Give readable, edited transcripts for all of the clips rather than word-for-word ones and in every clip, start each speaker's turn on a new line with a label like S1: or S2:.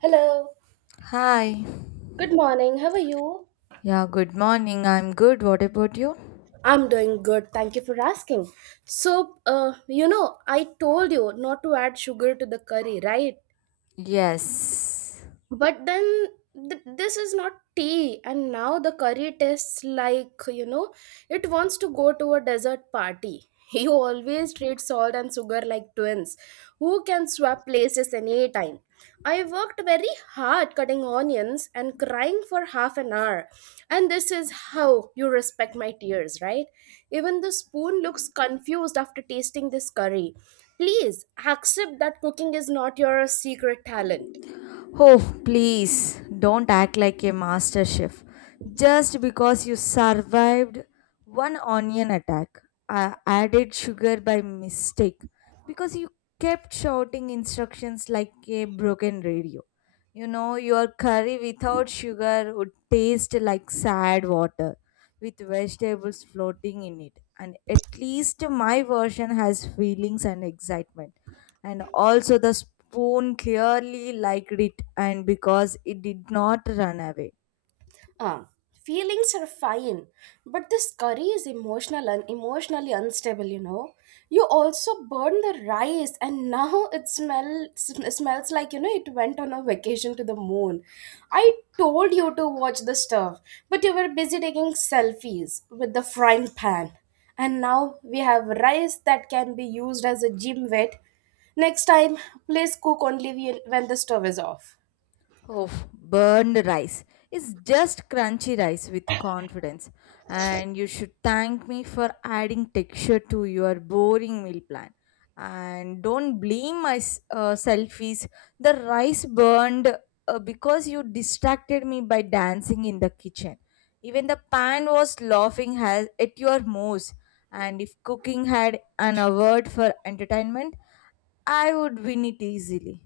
S1: Hello.
S2: Hi.
S1: Good morning. How are you?
S2: Yeah, good morning. I'm good. What about you?
S1: I'm doing good. Thank you for asking. So I told you not to add sugar to the curry, right?
S2: Yes.
S1: But then this is not tea, and now the curry tastes like, it wants to go to a desert party. You always treat salt and sugar like twins who can swap places any time. I worked very hard cutting onions and crying for half an hour. And this is how you respect my tears, right? Even the spoon looks confused after tasting this curry. Please accept that cooking is not your secret talent.
S2: Oh, please don't act like a master chef just because you survived one onion attack. I added sugar by mistake because you kept shouting instructions like a broken radio. Your curry without sugar would taste like sad water with vegetables floating in it. And at least my version has feelings and excitement, and also the spoon clearly liked it, and because it did not run away.
S1: Uh, Feelings are fine, but this curry is emotional and emotionally unstable, You also burn the rice, and now it smells like, it went on a vacation to the moon. I told you to watch the stuff, but you were busy taking selfies with the frying pan. And now we have rice that can be used as a gym weight. Next time, please cook only when the stove is off.
S2: Oh, burned rice. It's just crunchy rice with confidence. And you should thank me for adding texture to your boring meal plan. And don't blame my selfies. The rice burned because you distracted me by dancing in the kitchen. Even the pan was laughing at your moves. And if cooking had an award for entertainment, I would win it easily.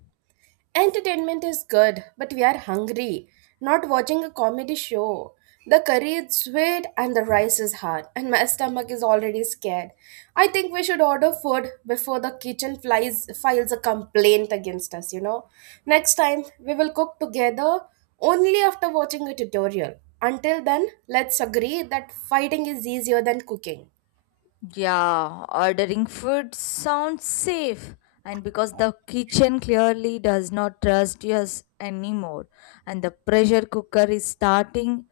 S1: Entertainment is good, but we are hungry, not watching a comedy show. The curry is sweet and the rice is hard, and my stomach is already scared. I think we should order food before the kitchen flies files a complaint against us, Next time we will cook together only after watching a tutorial. Until then, let's agree that fighting is easier than cooking.
S2: Yeah, ordering food sounds safe, and because the kitchen clearly does not trust us anymore, and the pressure cooker is starting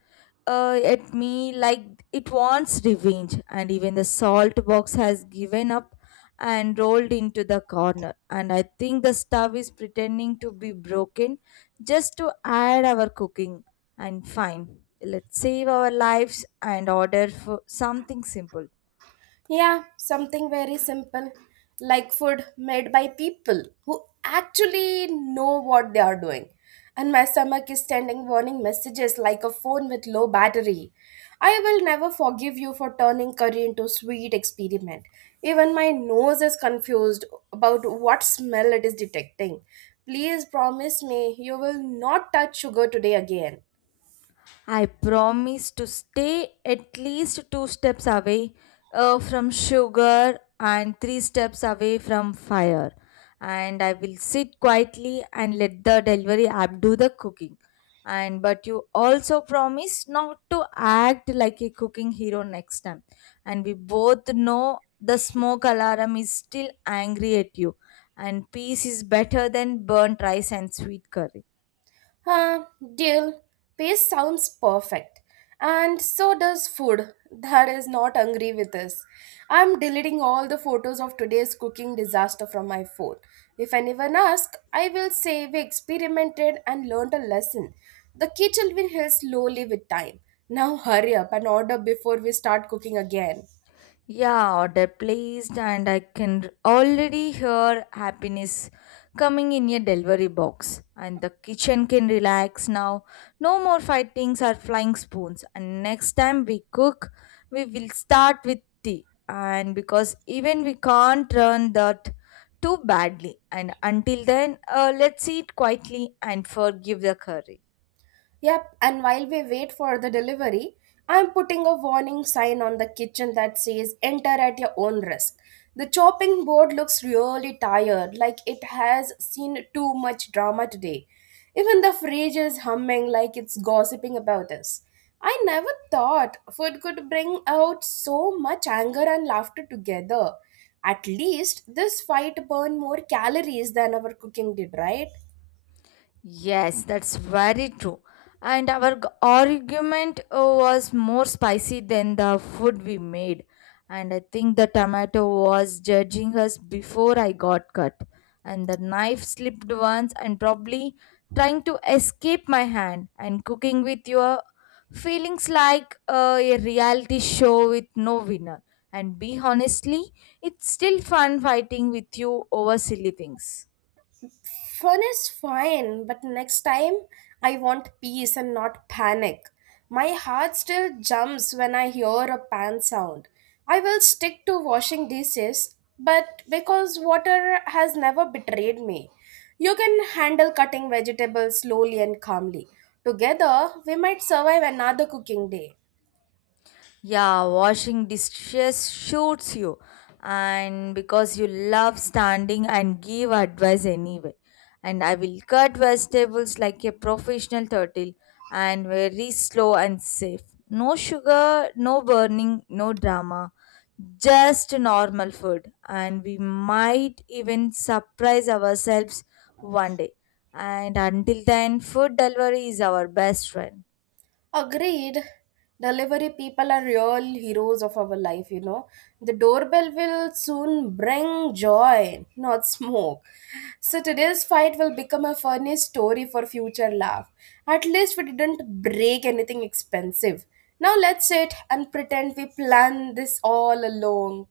S2: at me like it wants revenge, and even the salt box has given up and rolled into the corner. And I think the stove is pretending to be broken just to add our cooking. And fine, let's save our lives and order for something simple.
S1: Yeah, something very simple, like food made by people who actually know what they are doing. And my stomach is sending warning messages like a phone with low battery. I will never forgive you for turning curry into sweet experiment. Even my nose is confused about what smell it is detecting. Please promise me you will not touch sugar today again.
S2: I promise to stay at least two steps away from sugar and three steps away from fire. And I will sit quietly and let the delivery app do the cooking. And but you also promise not to act like a cooking hero next time. And we both know the smoke alarm is still angry at you. And peace is better than burnt rice and sweet curry.
S1: Uh, Deal. Pace sounds perfect. And so does food. That is not hungry with us. I'm deleting all the photos of today's cooking disaster from my phone. If anyone asks, I will say we experimented and learned a lesson. The kitchen will heal slowly with time. Now hurry up and order before we start cooking again.
S2: Yeah, order placed, and I can already hear happiness coming in a delivery box. And the kitchen can relax now. No more fightings or flying spoons. And next time we cook, we will start with tea. And because even we can't run that too badly. And until then, let's eat quietly and forgive the curry.
S1: Yep, and while we wait for the delivery, I'm putting a warning sign on the kitchen that says enter at your own risk. The chopping board looks really tired, like it has seen too much drama today. Even the fridge is humming like it's gossiping about us. I never thought food could bring out so much anger and laughter together. At least this fight burned more calories than our cooking did, right?
S2: Yes, that's very true. And our argument was more spicy than the food we made. And I think the tomato was judging us before I got cut. And the knife slipped once and probably trying to escape my hand. And cooking with your feelings like a reality show with no winner. And be honestly, it's still fun fighting with you over silly things.
S1: Fun is fine, but next time I want peace and not panic. My heart still jumps when I hear a pan sound. I will stick to washing dishes, but because water has never betrayed me. You can handle cutting vegetables slowly and calmly. Together, we might survive another cooking day.
S2: Yeah, washing dishes suits you, and because you love standing and give advice anyway. And I will cut vegetables like a professional turtle and very slow and safe. No sugar, no burning, no drama, just normal food. And we might even surprise ourselves one day. And until then, food delivery is our best friend.
S1: Agreed. Delivery people are real heroes of our life, The doorbell will soon bring joy, not smoke. So today's fight will become a funny story for future laugh. At least we didn't break anything expensive. Now let's sit and pretend we planned this all along.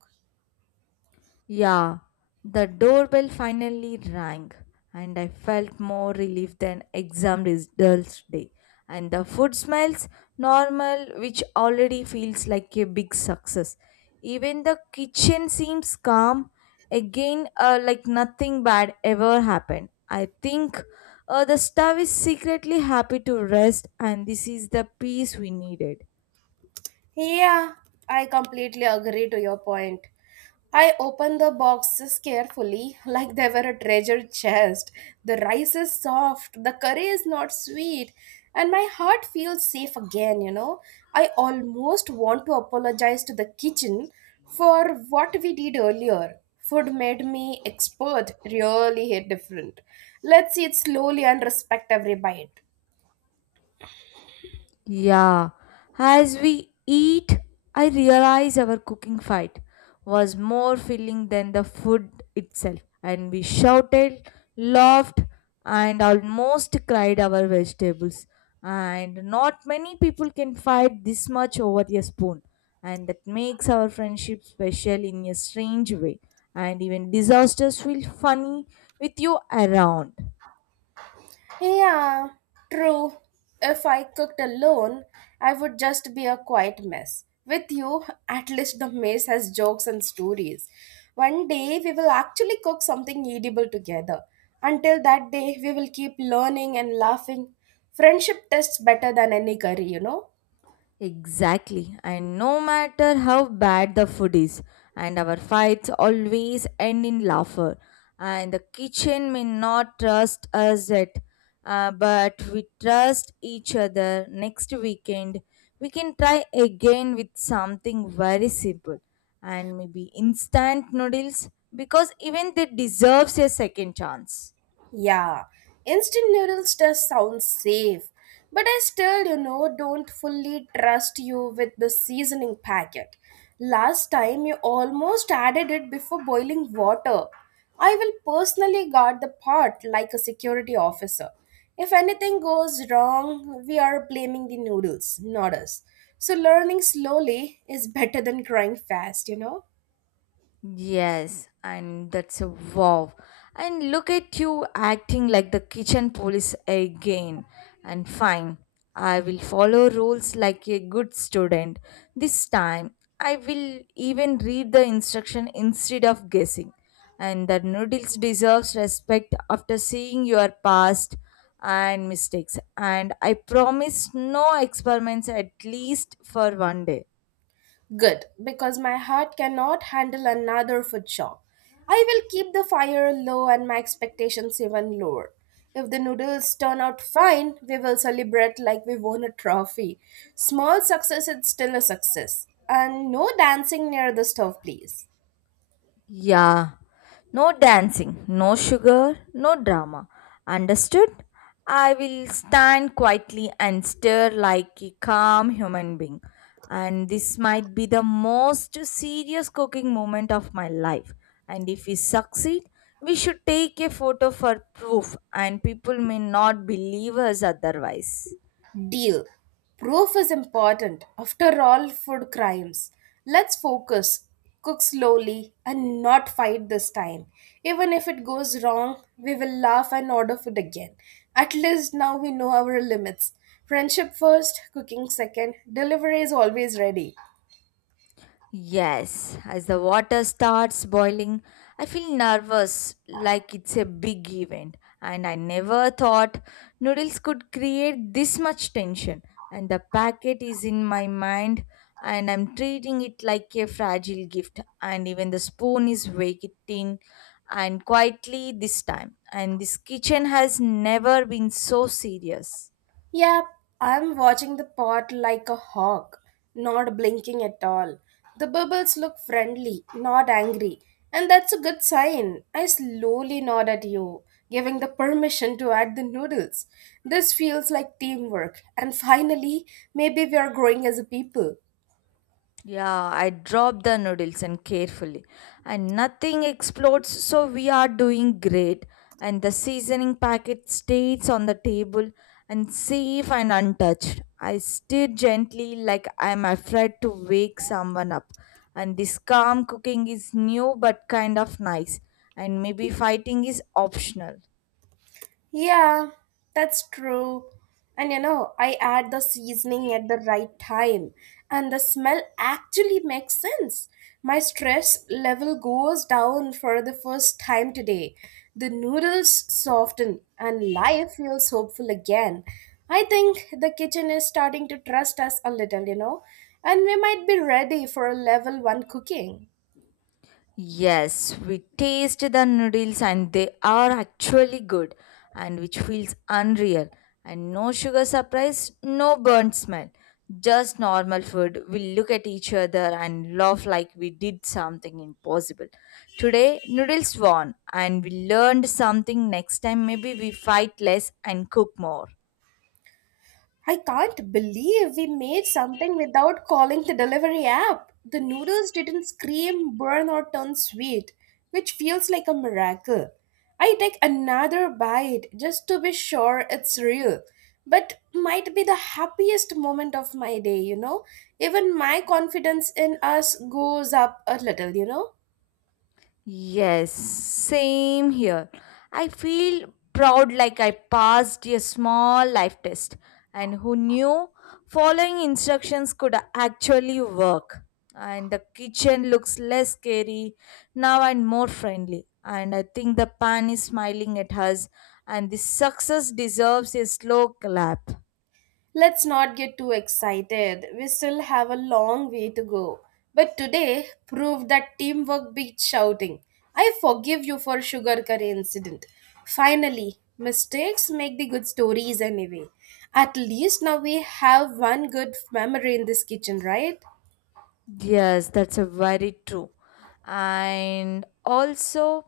S2: Yeah, the doorbell finally rang, and I felt more relief than exam results day. And the food smells normal, which already feels like a big success. Even the kitchen seems calm again, like nothing bad ever happened. I think the staff is secretly happy to rest, and this is the peace we needed.
S1: Yeah, I completely agree to your point. I opened the boxes carefully, like they were a treasure chest. The rice is soft, the curry is not sweet, and my heart feels safe again, I almost want to apologize to the kitchen for what we did earlier. Food made me expert, really hit different. Let's eat slowly and respect every bite.
S2: Yeah, as we eat, I realize our cooking fight was more filling than the food itself, and we shouted, laughed, and almost cried our vegetables. And not many people can fight this much over a spoon, and that makes our friendship special in a strange way. And even disasters feel funny with you around.
S1: Yeah, true. If I cooked alone, I would just be a quiet mess. With you, at least the mess has jokes and stories. One day, we will actually cook something edible together. Until that day, we will keep learning and laughing. Friendship tests better than any curry,
S2: Exactly. And no matter how bad the food is, and our fights always end in laughter. And the kitchen may not trust us yet, but we trust each other. Next weekend, we can try again with something very simple and maybe instant noodles because even they deserves a second chance.
S1: Yeah, instant noodles does sound safe, but I still, don't fully trust you with the seasoning packet. Last time you almost added it before boiling water. I will personally guard the pot like a security officer. If anything goes wrong, we are blaming the noodles, not us. So learning slowly is better than crying fast,
S2: Yes, and that's a wow. And look at you acting like the kitchen police again. And fine, I will follow rules like a good student. This time, I will even read the instruction instead of guessing. And the noodles deserves respect after seeing your past and mistakes. And I promise no experiments at least for one day.
S1: Good, because my heart cannot handle another food shock. I will keep the fire low and my expectations even lower. If the noodles turn out fine, we will celebrate like we won a trophy. Small success is still a success. And no dancing near the stove, please.
S2: Yeah, no dancing, no sugar, no drama. Understood? I will stand quietly and stare like a calm human being. And this might be the most serious cooking moment of my life. And if we succeed, we should take a photo for proof, and people may not believe us otherwise.
S1: Deal. Proof is important. After all, food crimes. Let's focus, cook slowly, and not fight this time. Even if it goes wrong, we will laugh and order food again. At least now we know our limits. Friendship first, cooking second, delivery is always ready.
S2: Yes, as the water starts boiling, I feel nervous like it's a big event, and I never thought noodles could create this much tension. And the packet is in my mind, and I'm treating it like a fragile gift, and even the spoon is waiting and quietly this time. And this kitchen has never been so serious.
S1: Yep, I'm watching the pot like a hawk, not blinking at all. The bubbles look friendly, not angry, and that's a good sign. I slowly nod at you, giving the permission to add the noodles. This feels like teamwork, and finally, maybe we are growing as a people.
S2: Yeah, I drop the noodles and carefully, and nothing explodes, so we are doing great. And the seasoning packet stays on the table and safe and untouched. I stir gently like I'm afraid to wake someone up. And this calm cooking is new but kind of nice, and maybe fighting is optional.
S1: Yeah, that's true. And I add the seasoning at the right time, and the smell actually makes sense. My stress level goes down for the first time today. The noodles soften, and life feels hopeful again. I think the kitchen is starting to trust us a little, and we might be ready for a level one cooking.
S2: Yes, we taste the noodles and they are actually good and which feels unreal. And no sugar surprise, no burnt smell. Just normal food. We look at each other and laugh like we did something impossible. Today, noodles won and we learned something. Next time, maybe we fight less and cook more.
S1: I can't believe we made something without calling the delivery app. The noodles didn't scream, burn, or turn sweet, which feels like a miracle. I take another bite just to be sure it's real, but might be the happiest moment of my day, Even my confidence in us goes up a little,
S2: Yes, same here. I feel proud like I passed a small life test, and who knew following instructions could actually work. And the kitchen looks less scary now and more friendly. And I think the pan is smiling at us, and this success deserves a slow clap.
S1: Let's not get too excited. We still have a long way to go. But today proved that teamwork beats shouting. I forgive you for sugar curry incident. Finally, mistakes make the good stories anyway. At least now we have one good memory in this kitchen, right?
S2: Yes, that's a very true. And also,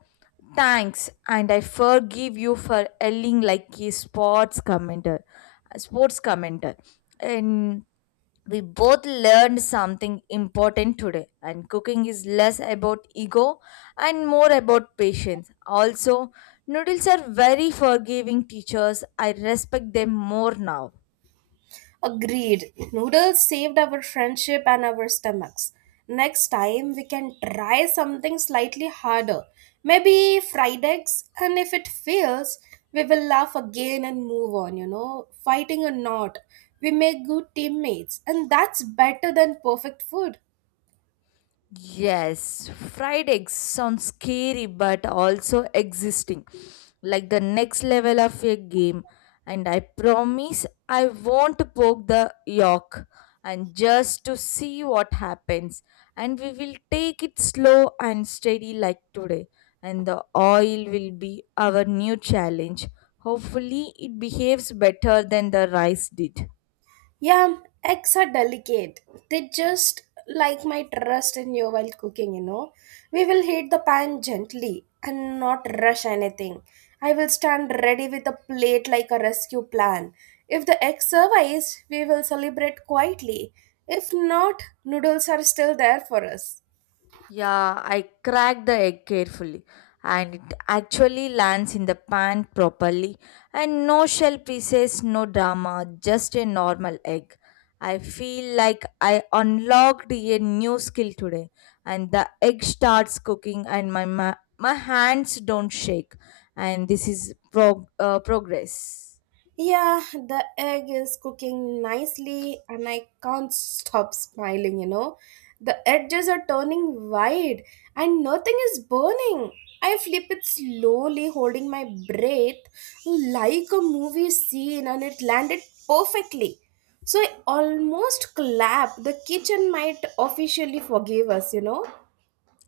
S2: thanks, and I forgive you for yelling like a sports commenter, a sports commenter. And we both learned something important today. And cooking is less about ego and more about patience. Also, noodles are very forgiving teachers. I respect them more now.
S1: Agreed. Noodles saved our friendship and our stomachs. Next time, we can try something slightly harder. Maybe fried eggs, and if it fails, we will laugh again and move on, Fighting or not, we make good teammates, and that's better than perfect food.
S2: Yes, fried eggs sound scary but also existing, like the next level of a game. And I promise I won't poke the yolk and just to see what happens. And we will take it slow and steady like today. And the oil will be our new challenge. Hopefully, it behaves better than the rice did.
S1: Yeah, eggs are delicate. They just like my trust in you while cooking, We will heat the pan gently and not rush anything. I will stand ready with a plate like a rescue plan. If the egg survives, we will celebrate quietly. If not, noodles are still there for us.
S2: Yeah, I crack the egg carefully and it actually lands in the pan properly and no shell pieces, no drama, just a normal egg. I feel like I unlocked a new skill today and the egg starts cooking and my hands don't shake and this is progress.
S1: Yeah, the egg is cooking nicely, and I can't stop smiling, The edges are turning white, and nothing is burning. I flip it slowly, holding my breath like a movie scene, and it landed perfectly. So I almost clapped. The kitchen might officially forgive us,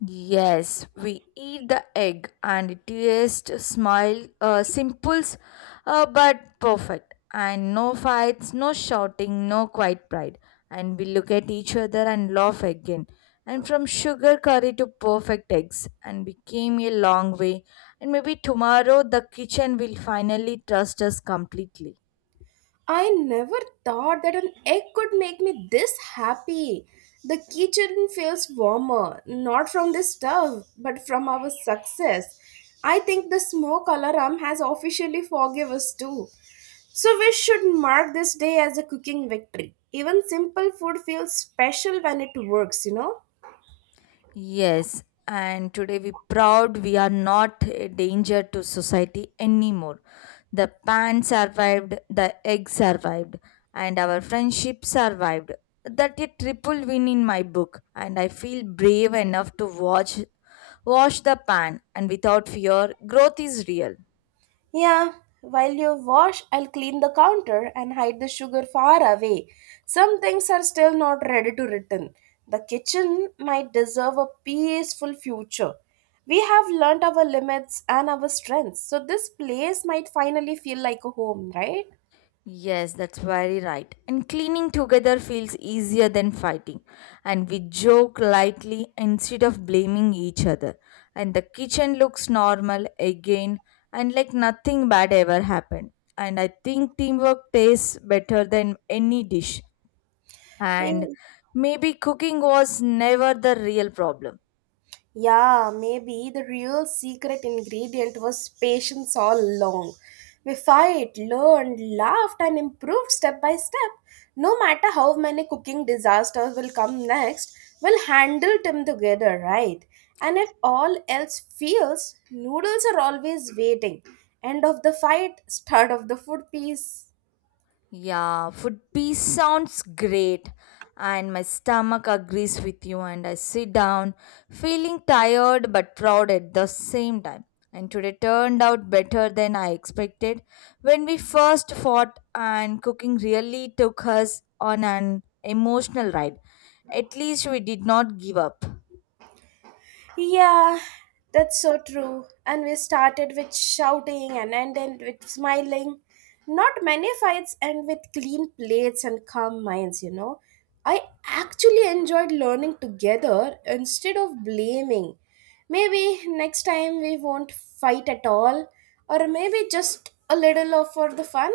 S2: Yes, we eat the egg and it smile simples, but perfect and no fights, no shouting, no quiet pride and we look at each other and laugh again and from sugar curry to perfect eggs and we came a long way and maybe tomorrow the kitchen will finally trust us completely.
S1: I never thought that an egg could make me this happy. The kitchen feels warmer, not from this stuff, but from our success. I think the smoke alarm has officially forgive us too. So we should mark this day as a cooking victory. Even simple food feels special when it works,
S2: Yes, and today we proud we are not a danger to society anymore. The pan survived, the egg survived, and our friendship survived. That a triple win in my book, and I feel brave enough to watch wash the pan and without fear, growth is real.
S1: Yeah, while you wash, I'll clean the counter and hide the sugar far away. Some things are still not ready to return. The kitchen might deserve a peaceful future. We have learnt our limits and our strengths, so this place might finally feel like a home, right?
S2: Yes, that's very right. And cleaning together feels easier than fighting. And we joke lightly instead of blaming each other. And the kitchen looks normal again and like nothing bad ever happened. And I think teamwork tastes better than any dish. And
S1: Eh,
S2: maybe cooking was never the real problem.
S1: Yeah, maybe the real secret ingredient was patience all along. We fight, learned, laughed, and improved step by step. No matter how many cooking disasters will come next, we'll handle them together, right? And if all else fails, noodles are always waiting. End of the fight, start of the food piece.
S2: Yeah, food peace sounds great. And my stomach agrees with you, and I sit down, feeling tired but proud at the same time. And today turned out better than I expected. When we first fought, and cooking really took us on an emotional ride. At least we did not give up.
S1: Yeah, that's so true. And we started with shouting and ended with smiling. Not many fights end with clean plates and calm minds, I actually enjoyed learning together instead of blaming. Maybe next time we won't fight at all, or maybe just a little of for the fun.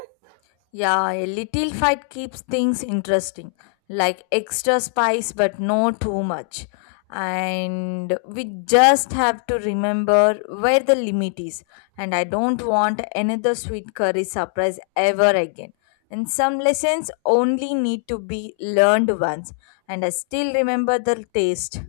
S2: Yeah, a little fight keeps things interesting, like extra spice, but no too much. And we just have to remember where the limit is. And I don't want another sweet curry surprise ever again. And some lessons only need to be learned once. And I still remember the taste.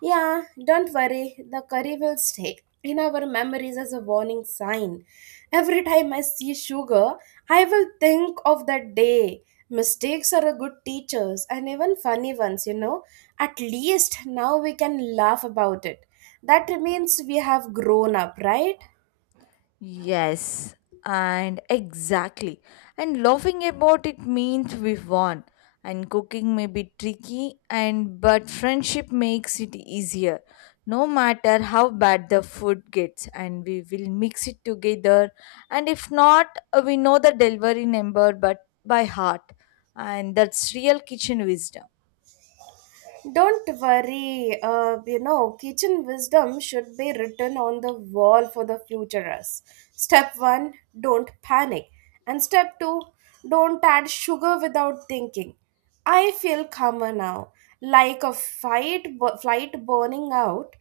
S1: Yeah, don't worry. The curry will stick in our memories as a warning sign. Every time I see sugar, I will think of that day. Mistakes are a good teachers and even funny ones, At least now we can laugh about it. That means we have grown up, right?
S2: Yes, and exactly. And laughing about it means we won. And cooking may be tricky, and but friendship makes it easier. No matter how bad the food gets, and we will mix it together. And if not, we know the delivery number, but by heart, and that's real kitchen wisdom.
S1: Don't worry, kitchen wisdom should be written on the wall for the future us. Step one, don't panic. And step two, don't add sugar without thinking. I feel calmer now, like a fight, flight burning out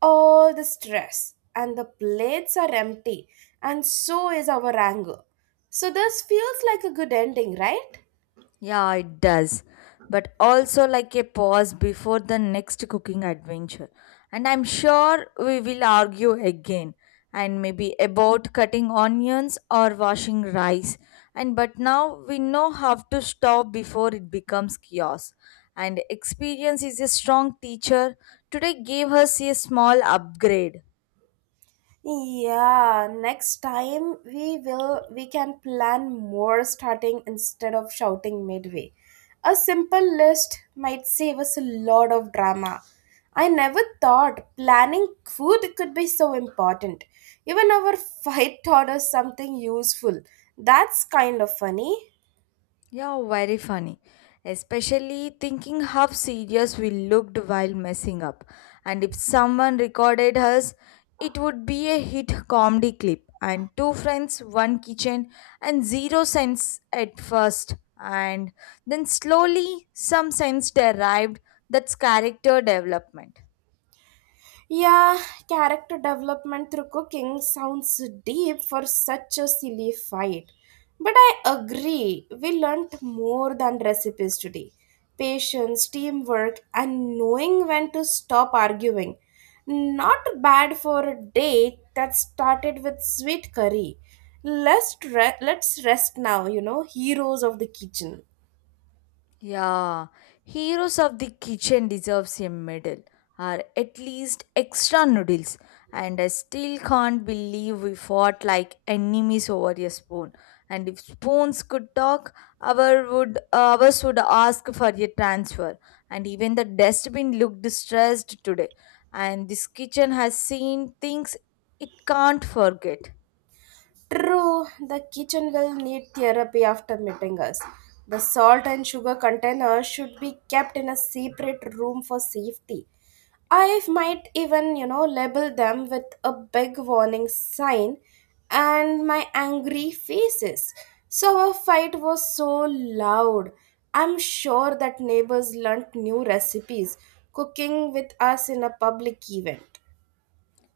S1: all the stress, and the plates are empty, and so is our anger. So, this feels like a good ending, right?
S2: Yeah, it does. But also like a pause before the next cooking adventure. And I'm sure we will argue again and maybe about cutting onions or washing rice. And but now we know how to stop before it becomes chaos. And experience is a strong teacher. Today gave us a small upgrade.
S1: Yeah, next time we can plan more starting instead of shouting midway. A simple list might save us a lot of drama. I never thought planning food could be so important. Even our fight taught us something useful. That's kind of funny.
S2: Yeah, very funny. Especially thinking how serious we looked while messing up. And if someone recorded us, it would be a hit comedy clip. And two friends, one kitchen, and zero sense at first. And then slowly, some sense derived that's character development.
S1: Yeah, character development through cooking sounds deep for such a silly fight. But I agree, we learnt more than recipes today. Patience, teamwork, and knowing when to stop arguing. Not bad for a day that started with sweet curry. Let's rest now, heroes of the kitchen.
S2: Yeah, Heroes of the Kitchen deserves a medal, or at least extra noodles. And I still can't believe we fought like enemies over a spoon. And if spoons could talk, ours would ask for a transfer. And even the dustbin looked stressed today. And this kitchen has seen things it can't forget.
S1: True, the kitchen will need therapy after meeting us. The salt and sugar container should be kept in a separate room for safety. I might even label them with a big warning sign and my angry faces. So our fight was so loud. I'm sure that neighbors learnt new recipes cooking with us in a public event.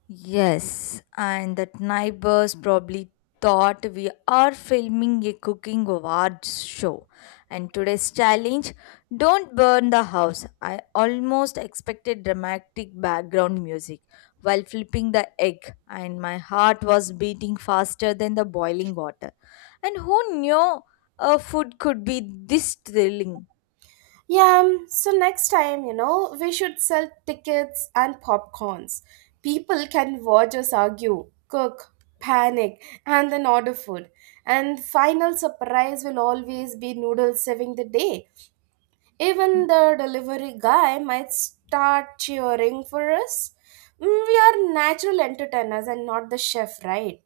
S2: Yes, and that neighbors probably thought we are filming a cooking awards show. And today's challenge, don't burn the house. I almost expected dramatic background music while flipping the egg, and my heart was beating faster than the boiling water. And who knew a food could be this thrilling?
S1: Yeah, so next time, we should sell tickets and popcorns. People can watch us argue, cook, panic, and then order food. And final surprise will always be noodles saving the day. Even the delivery guy might start cheering for us. We are natural entertainers and not the chef, right?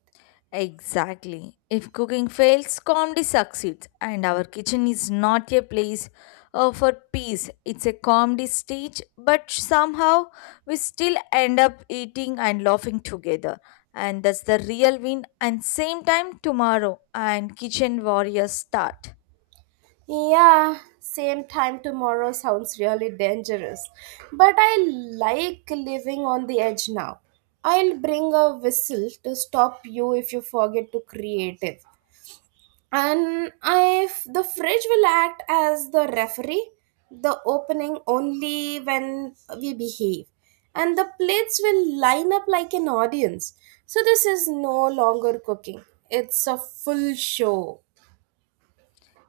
S2: Exactly. If cooking fails, comedy succeeds, and our kitchen is not a place for peace. It's a comedy stage, but somehow we still end up eating and laughing together. And that's the real win. And same time tomorrow, and kitchen warriors start.
S1: Yeah, same time tomorrow sounds really dangerous. But I like living on the edge now. I'll bring a whistle to stop you if you forget to creative. And if the fridge will act as the referee, the opening only when we behave. And the plates will line up like an audience. So this is no longer cooking. It's a full show.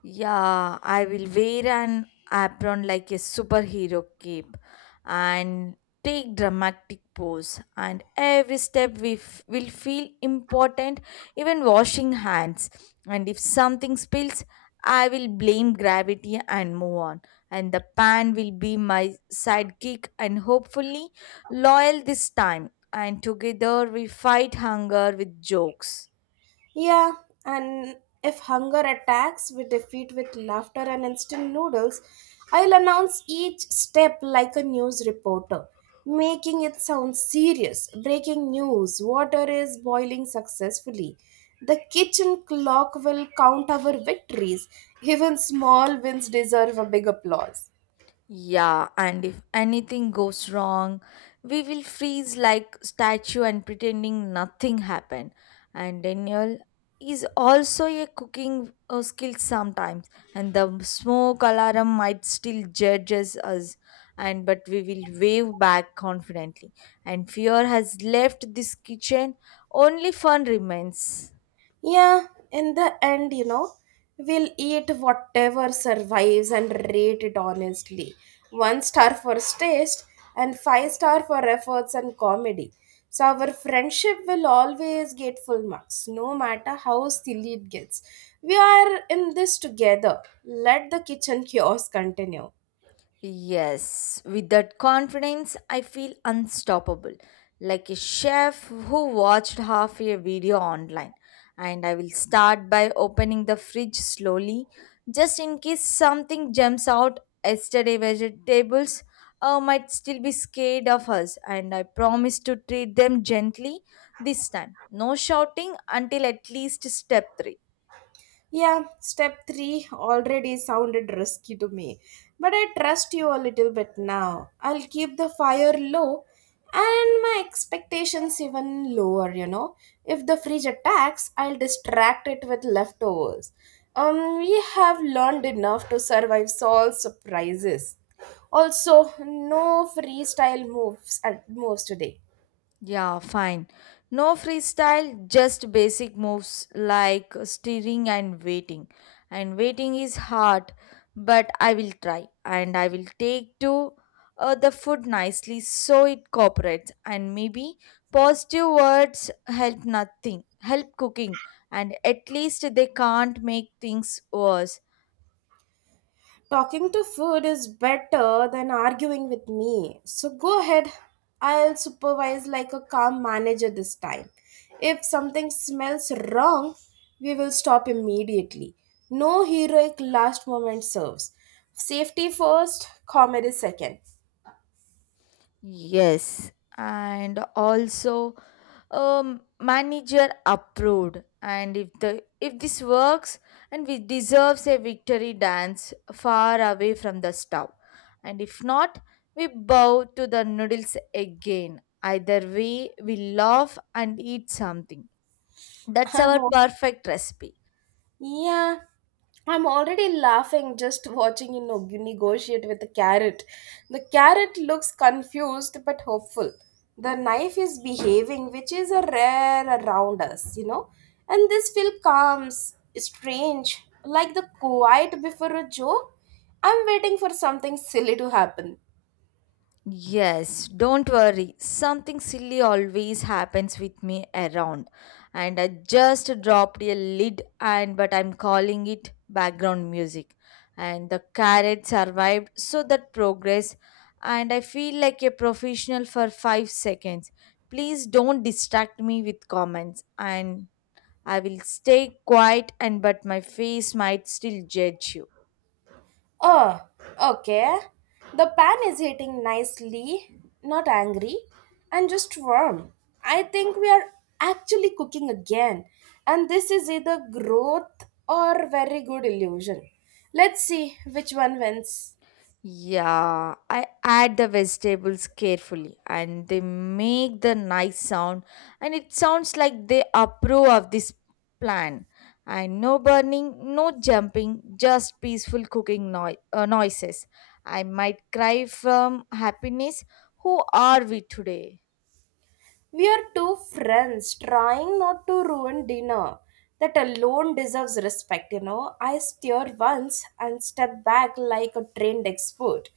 S2: Yeah, I will wear an apron like a superhero cape and take dramatic pose and every step will feel important, even washing hands, and if something spills I will blame gravity and move on, and the pan will be my sidekick and hopefully loyal this time, and together we fight hunger with jokes.
S1: Yeah, and if hunger attacks, we defeat with laughter and instant noodles. I'll announce each step like a news reporter, making it sound serious. Breaking news water is boiling successfully. The kitchen clock will count our victories. Even small wins deserve a big applause.
S2: Yeah, and if anything goes wrong, we will freeze like statue and pretending nothing happened. And Daniel is also a cooking skill sometimes, and the smoke alarm might still judges us. And but we will wave back confidently. And fear has left this kitchen. Only fun remains.
S1: Yeah, in the end, we'll eat whatever survives and rate it honestly. One star for taste and five star for efforts and comedy. So our friendship will always get full marks, no matter how silly it gets. We are in this together. Let the kitchen chaos continue.
S2: Yes, with that confidence, I feel unstoppable, like a chef who watched half a video online. And I will start by opening the fridge slowly, just in case something jumps out. Yesterday, vegetables might still be scared of us, and I promise to treat them gently this time. No shouting until at least step 3.
S1: Yeah, step three already sounded risky to me, but I trust you a little bit now. I'll keep the fire low and my expectations even lower. If the fridge attacks, I'll distract it with leftovers. We have learned enough to survive all surprises. Also, no freestyle moves at moves today.
S2: Yeah, fine. No freestyle, just basic moves like steering and waiting. And waiting is hard, but I will try. And I will take to the food nicely so it cooperates. And maybe positive words help nothing, help cooking. And at least they can't make things worse.
S1: Talking to food is better than arguing with me. So go ahead. I'll supervise like a calm manager this time. If something smells wrong, we will stop immediately. No heroic last moment serves. Safety first, comedy second.
S2: Yes, and also manager approved. And if this works, and we deserves a victory dance far away from the stove. And if not, we bow to the noodles again. Either way, we laugh and eat something. That's
S1: I'm
S2: our
S1: all
S2: perfect recipe.
S1: Yeah, I'm already laughing just watching you negotiate with the carrot. The carrot looks confused but hopeful. The knife is behaving, which is a rare around us. And this feel comes strange, like the quiet before a joke. I'm waiting for something silly to happen.
S2: Yes, don't worry. Something silly always happens with me around. And I just dropped a lid and but I'm calling it background music. And the carrot survived so that progress, and I feel like a professional for 5 seconds. Please don't distract me with comments, and I will stay quiet and but my face might still judge you.
S1: Oh, okay. The pan is heating nicely, not angry, and just warm. I think we are actually cooking again, and this is either growth or very good illusion. Let's see which one wins.
S2: Yeah, I add the vegetables carefully and they make the nice sound, and it sounds like they approve of this plan. And no burning, no jumping, just peaceful noises. I might cry from happiness. Who are we today?
S1: We are two friends trying not to ruin dinner. That alone deserves respect. I stir once and step back like a trained expert.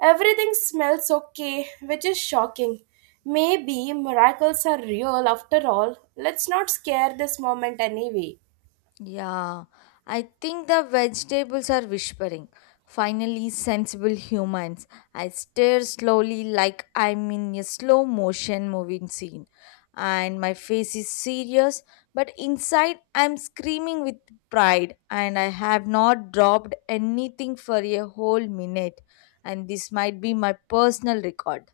S1: Everything smells okay, which is shocking. Maybe miracles are real after all. Let's not scare this moment anyway.
S2: Yeah, I think the vegetables are whispering. Finally, sensible humans. I stare slowly like I'm in a slow motion moving scene. And my face is serious, but inside I'm screaming with pride. And I have not dropped anything for a whole minute. And this might be my personal record.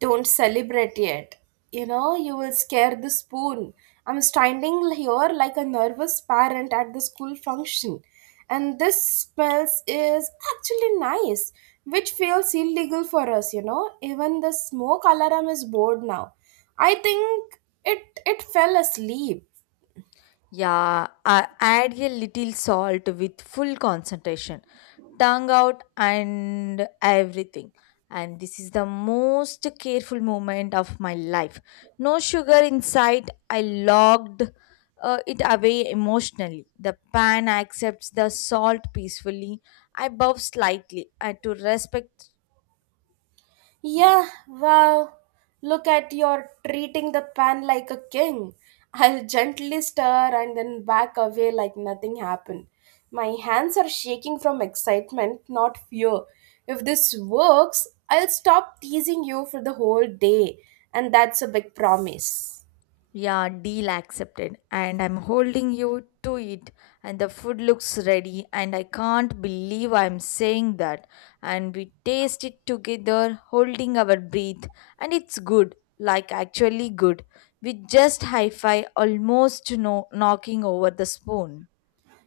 S1: Don't celebrate yet. You will scare the spoon. I'm standing here like a nervous parent at the school function. And this smells is actually nice, which feels illegal for us. Even the smoke alarm is bored now. I think it fell asleep.
S2: Yeah, I add a little salt with full concentration, tongue out, and everything. And this is the most careful moment of my life. No sugar in sight. I logged it away emotionally. The pan accepts the salt peacefully. I bow slightly to respect.
S1: Yeah, wow. Look at your treating the pan like a king. I'll gently stir and then back away like nothing happened. My hands are shaking from excitement, not fear. If this works, I'll stop teasing you for the whole day, and that's a big promise.
S2: Yeah, deal accepted. And I'm holding you to it. And the food looks ready. And I can't believe I'm saying that. And we taste it together, holding our breath. And it's good. Like, actually good. We just high five, almost knocking over the spoon.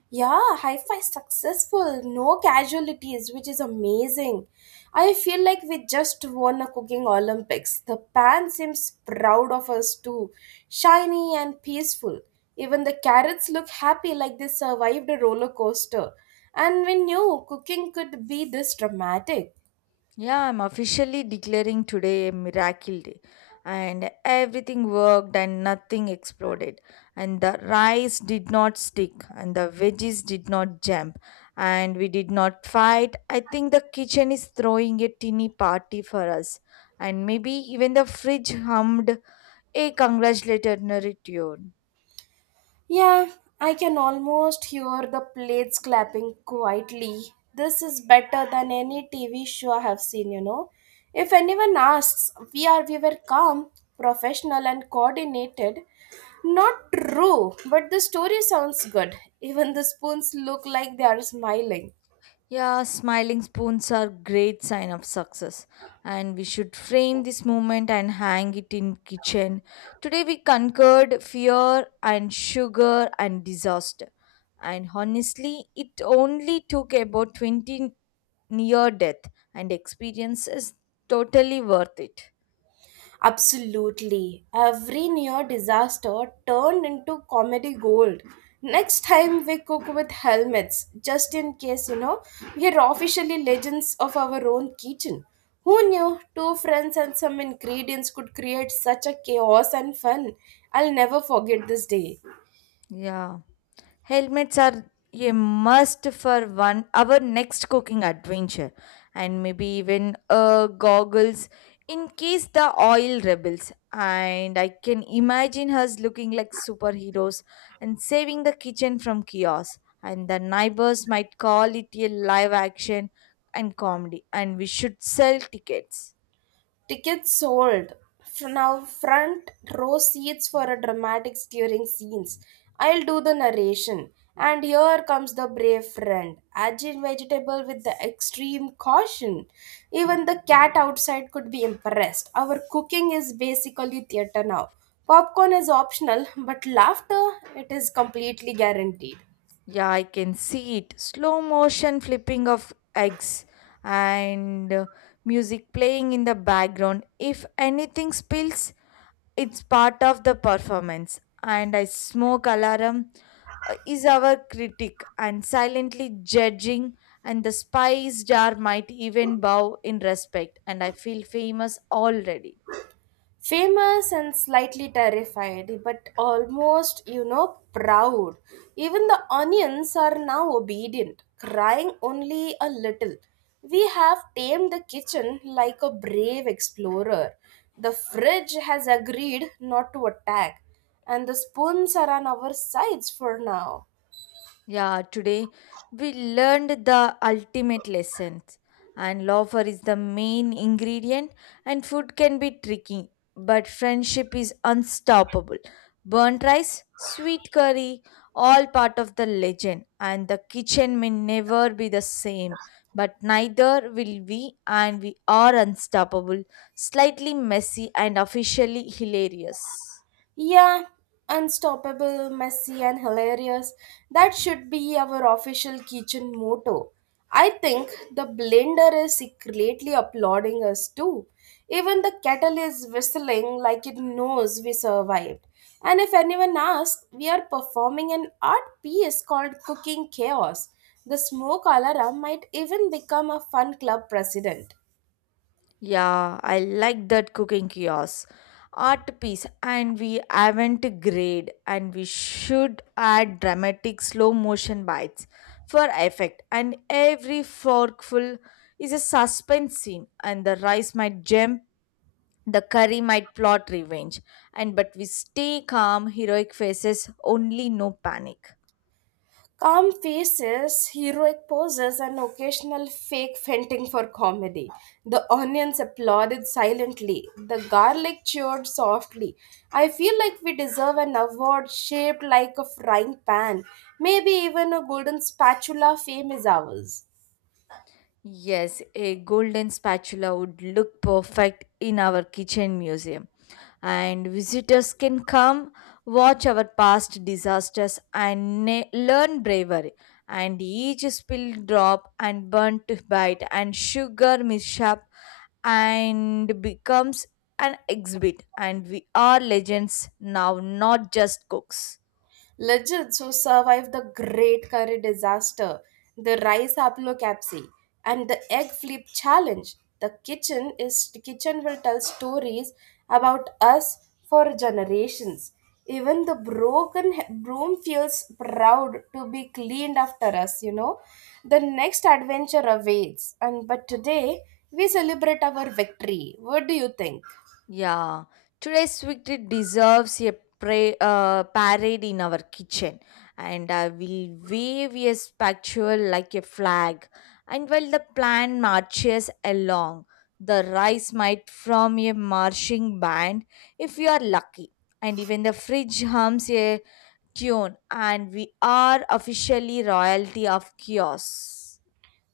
S1: Yeah, high five successful, no casualties, which is amazing. I feel like we just won a cooking Olympics. The pan seems proud of us too, shiny and peaceful. Even the carrots look happy like they survived a roller coaster. And we knew cooking could be this dramatic.
S2: Yeah, I'm officially declaring today a miracle day. And everything worked and nothing exploded. And the rice did not stick and the veggies did not jump. And we did not fight. I think the kitchen is throwing a teeny party for us. And maybe even the fridge hummed a congratulatory tune.
S1: Yeah, I can almost hear the plates clapping quietly. This is better than any TV show I have seen. If anyone asks, we were calm, professional and coordinated. Not true, but the story sounds good. Even the spoons look like they are smiling.
S2: Yeah, smiling spoons are great sign of success, and we should frame this moment and hang it in kitchen. Today we conquered fear and sugar and disaster. And honestly, it only took about 20 near death and experiences, totally worth it.
S1: Absolutely. Every near disaster turned into comedy gold. Next time we cook with helmets, just in case, we are officially legends of our own kitchen. Who knew two friends and some ingredients could create such a chaos and fun? I'll never forget this day.
S2: Yeah. Helmets are a must for one our next cooking adventure, and maybe even goggles in case the oil rebels. And I can imagine us looking like superheroes and saving the kitchen from chaos. And the neighbors might call it a live action and comedy, and we should sell tickets.
S1: Tickets sold. For now, front row seats for a dramatic stirring scenes. I'll do the narration. And here comes the brave friend, agile vegetable with the extreme caution. Even the cat outside could be impressed. Our cooking is basically theater now. Popcorn is optional, but laughter it is completely guaranteed.
S2: Yeah, I can see it. Slow motion flipping of eggs and music playing in the background. If anything spills, it's part of the performance. And I smoke alarm is our critic and silently judging, and the spice jar might even bow in respect, and I feel famous already.
S1: Famous and slightly terrified, but almost, proud. Even the onions are now obedient, crying only a little. We have tamed the kitchen like a brave explorer. The fridge has agreed not to attack, and the spoons are on our sides for now.
S2: Yeah, today we learned the ultimate lessons. And laughter is the main ingredient, and food can be tricky, but friendship is unstoppable. Burnt rice, sweet curry, all part of the legend, and the kitchen may never be the same, but neither will we, and we are unstoppable, slightly messy, and officially hilarious.
S1: Yeah, unstoppable, messy, and hilarious. That should be our official kitchen motto. I think the blender is secretly applauding us too. Even the kettle is whistling like it knows we survived. And if anyone asks, we are performing an art piece called Cooking Chaos. The smoke alarm might even become a fun club president.
S2: Yeah, I like that cooking kiosk. Art piece, and we haven't grade, and we should add dramatic slow motion bites for effect. And every forkful is a suspense scene, and the rice might jump, the curry might plot revenge. And but we stay calm, heroic faces, only no panic.
S1: Calm faces, heroic poses, and occasional fake fainting for comedy. The onions applauded silently. The garlic cheered softly. I feel like we deserve an award shaped like a frying pan. Maybe even a golden spatula fame is ours.
S2: Yes, a golden spatula would look perfect in our kitchen museum. And visitors can come, watch our past disasters, and learn bravery. And each spilled drop and burnt bite and sugar mishap and becomes an exhibit. And we are legends now, not just cooks.
S1: Legends who survived the Great Curry disaster, the rice haplocapsy, and the egg flip challenge. The kitchen will tell stories about us for generations. Even the broken broom feels proud to be cleaned after us. The next adventure awaits, and but today we celebrate our victory. What do you think?
S2: Yeah, today's victory deserves a parade in our kitchen, and I will wave a spectacle like a flag. And while the plan marches along, the rice might from a marching band if we are lucky. And even the fridge hums a tune, and we are officially royalty of chaos.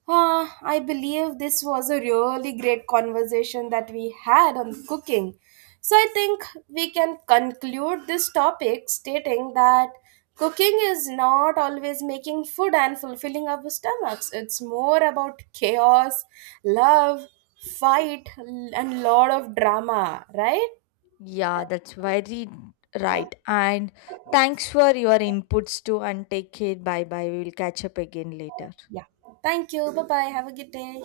S1: Ah, I believe this was a really great conversation that we had on cooking. So I think we can conclude this topic stating that cooking is not always making food and fulfilling our stomachs. It's more about chaos, love, fight, and lot of drama, right?
S2: Yeah, that's very right. And thanks for your inputs too. And take care. Bye bye. We will catch up again later.
S1: Yeah. Thank you. Bye bye. Have a good day.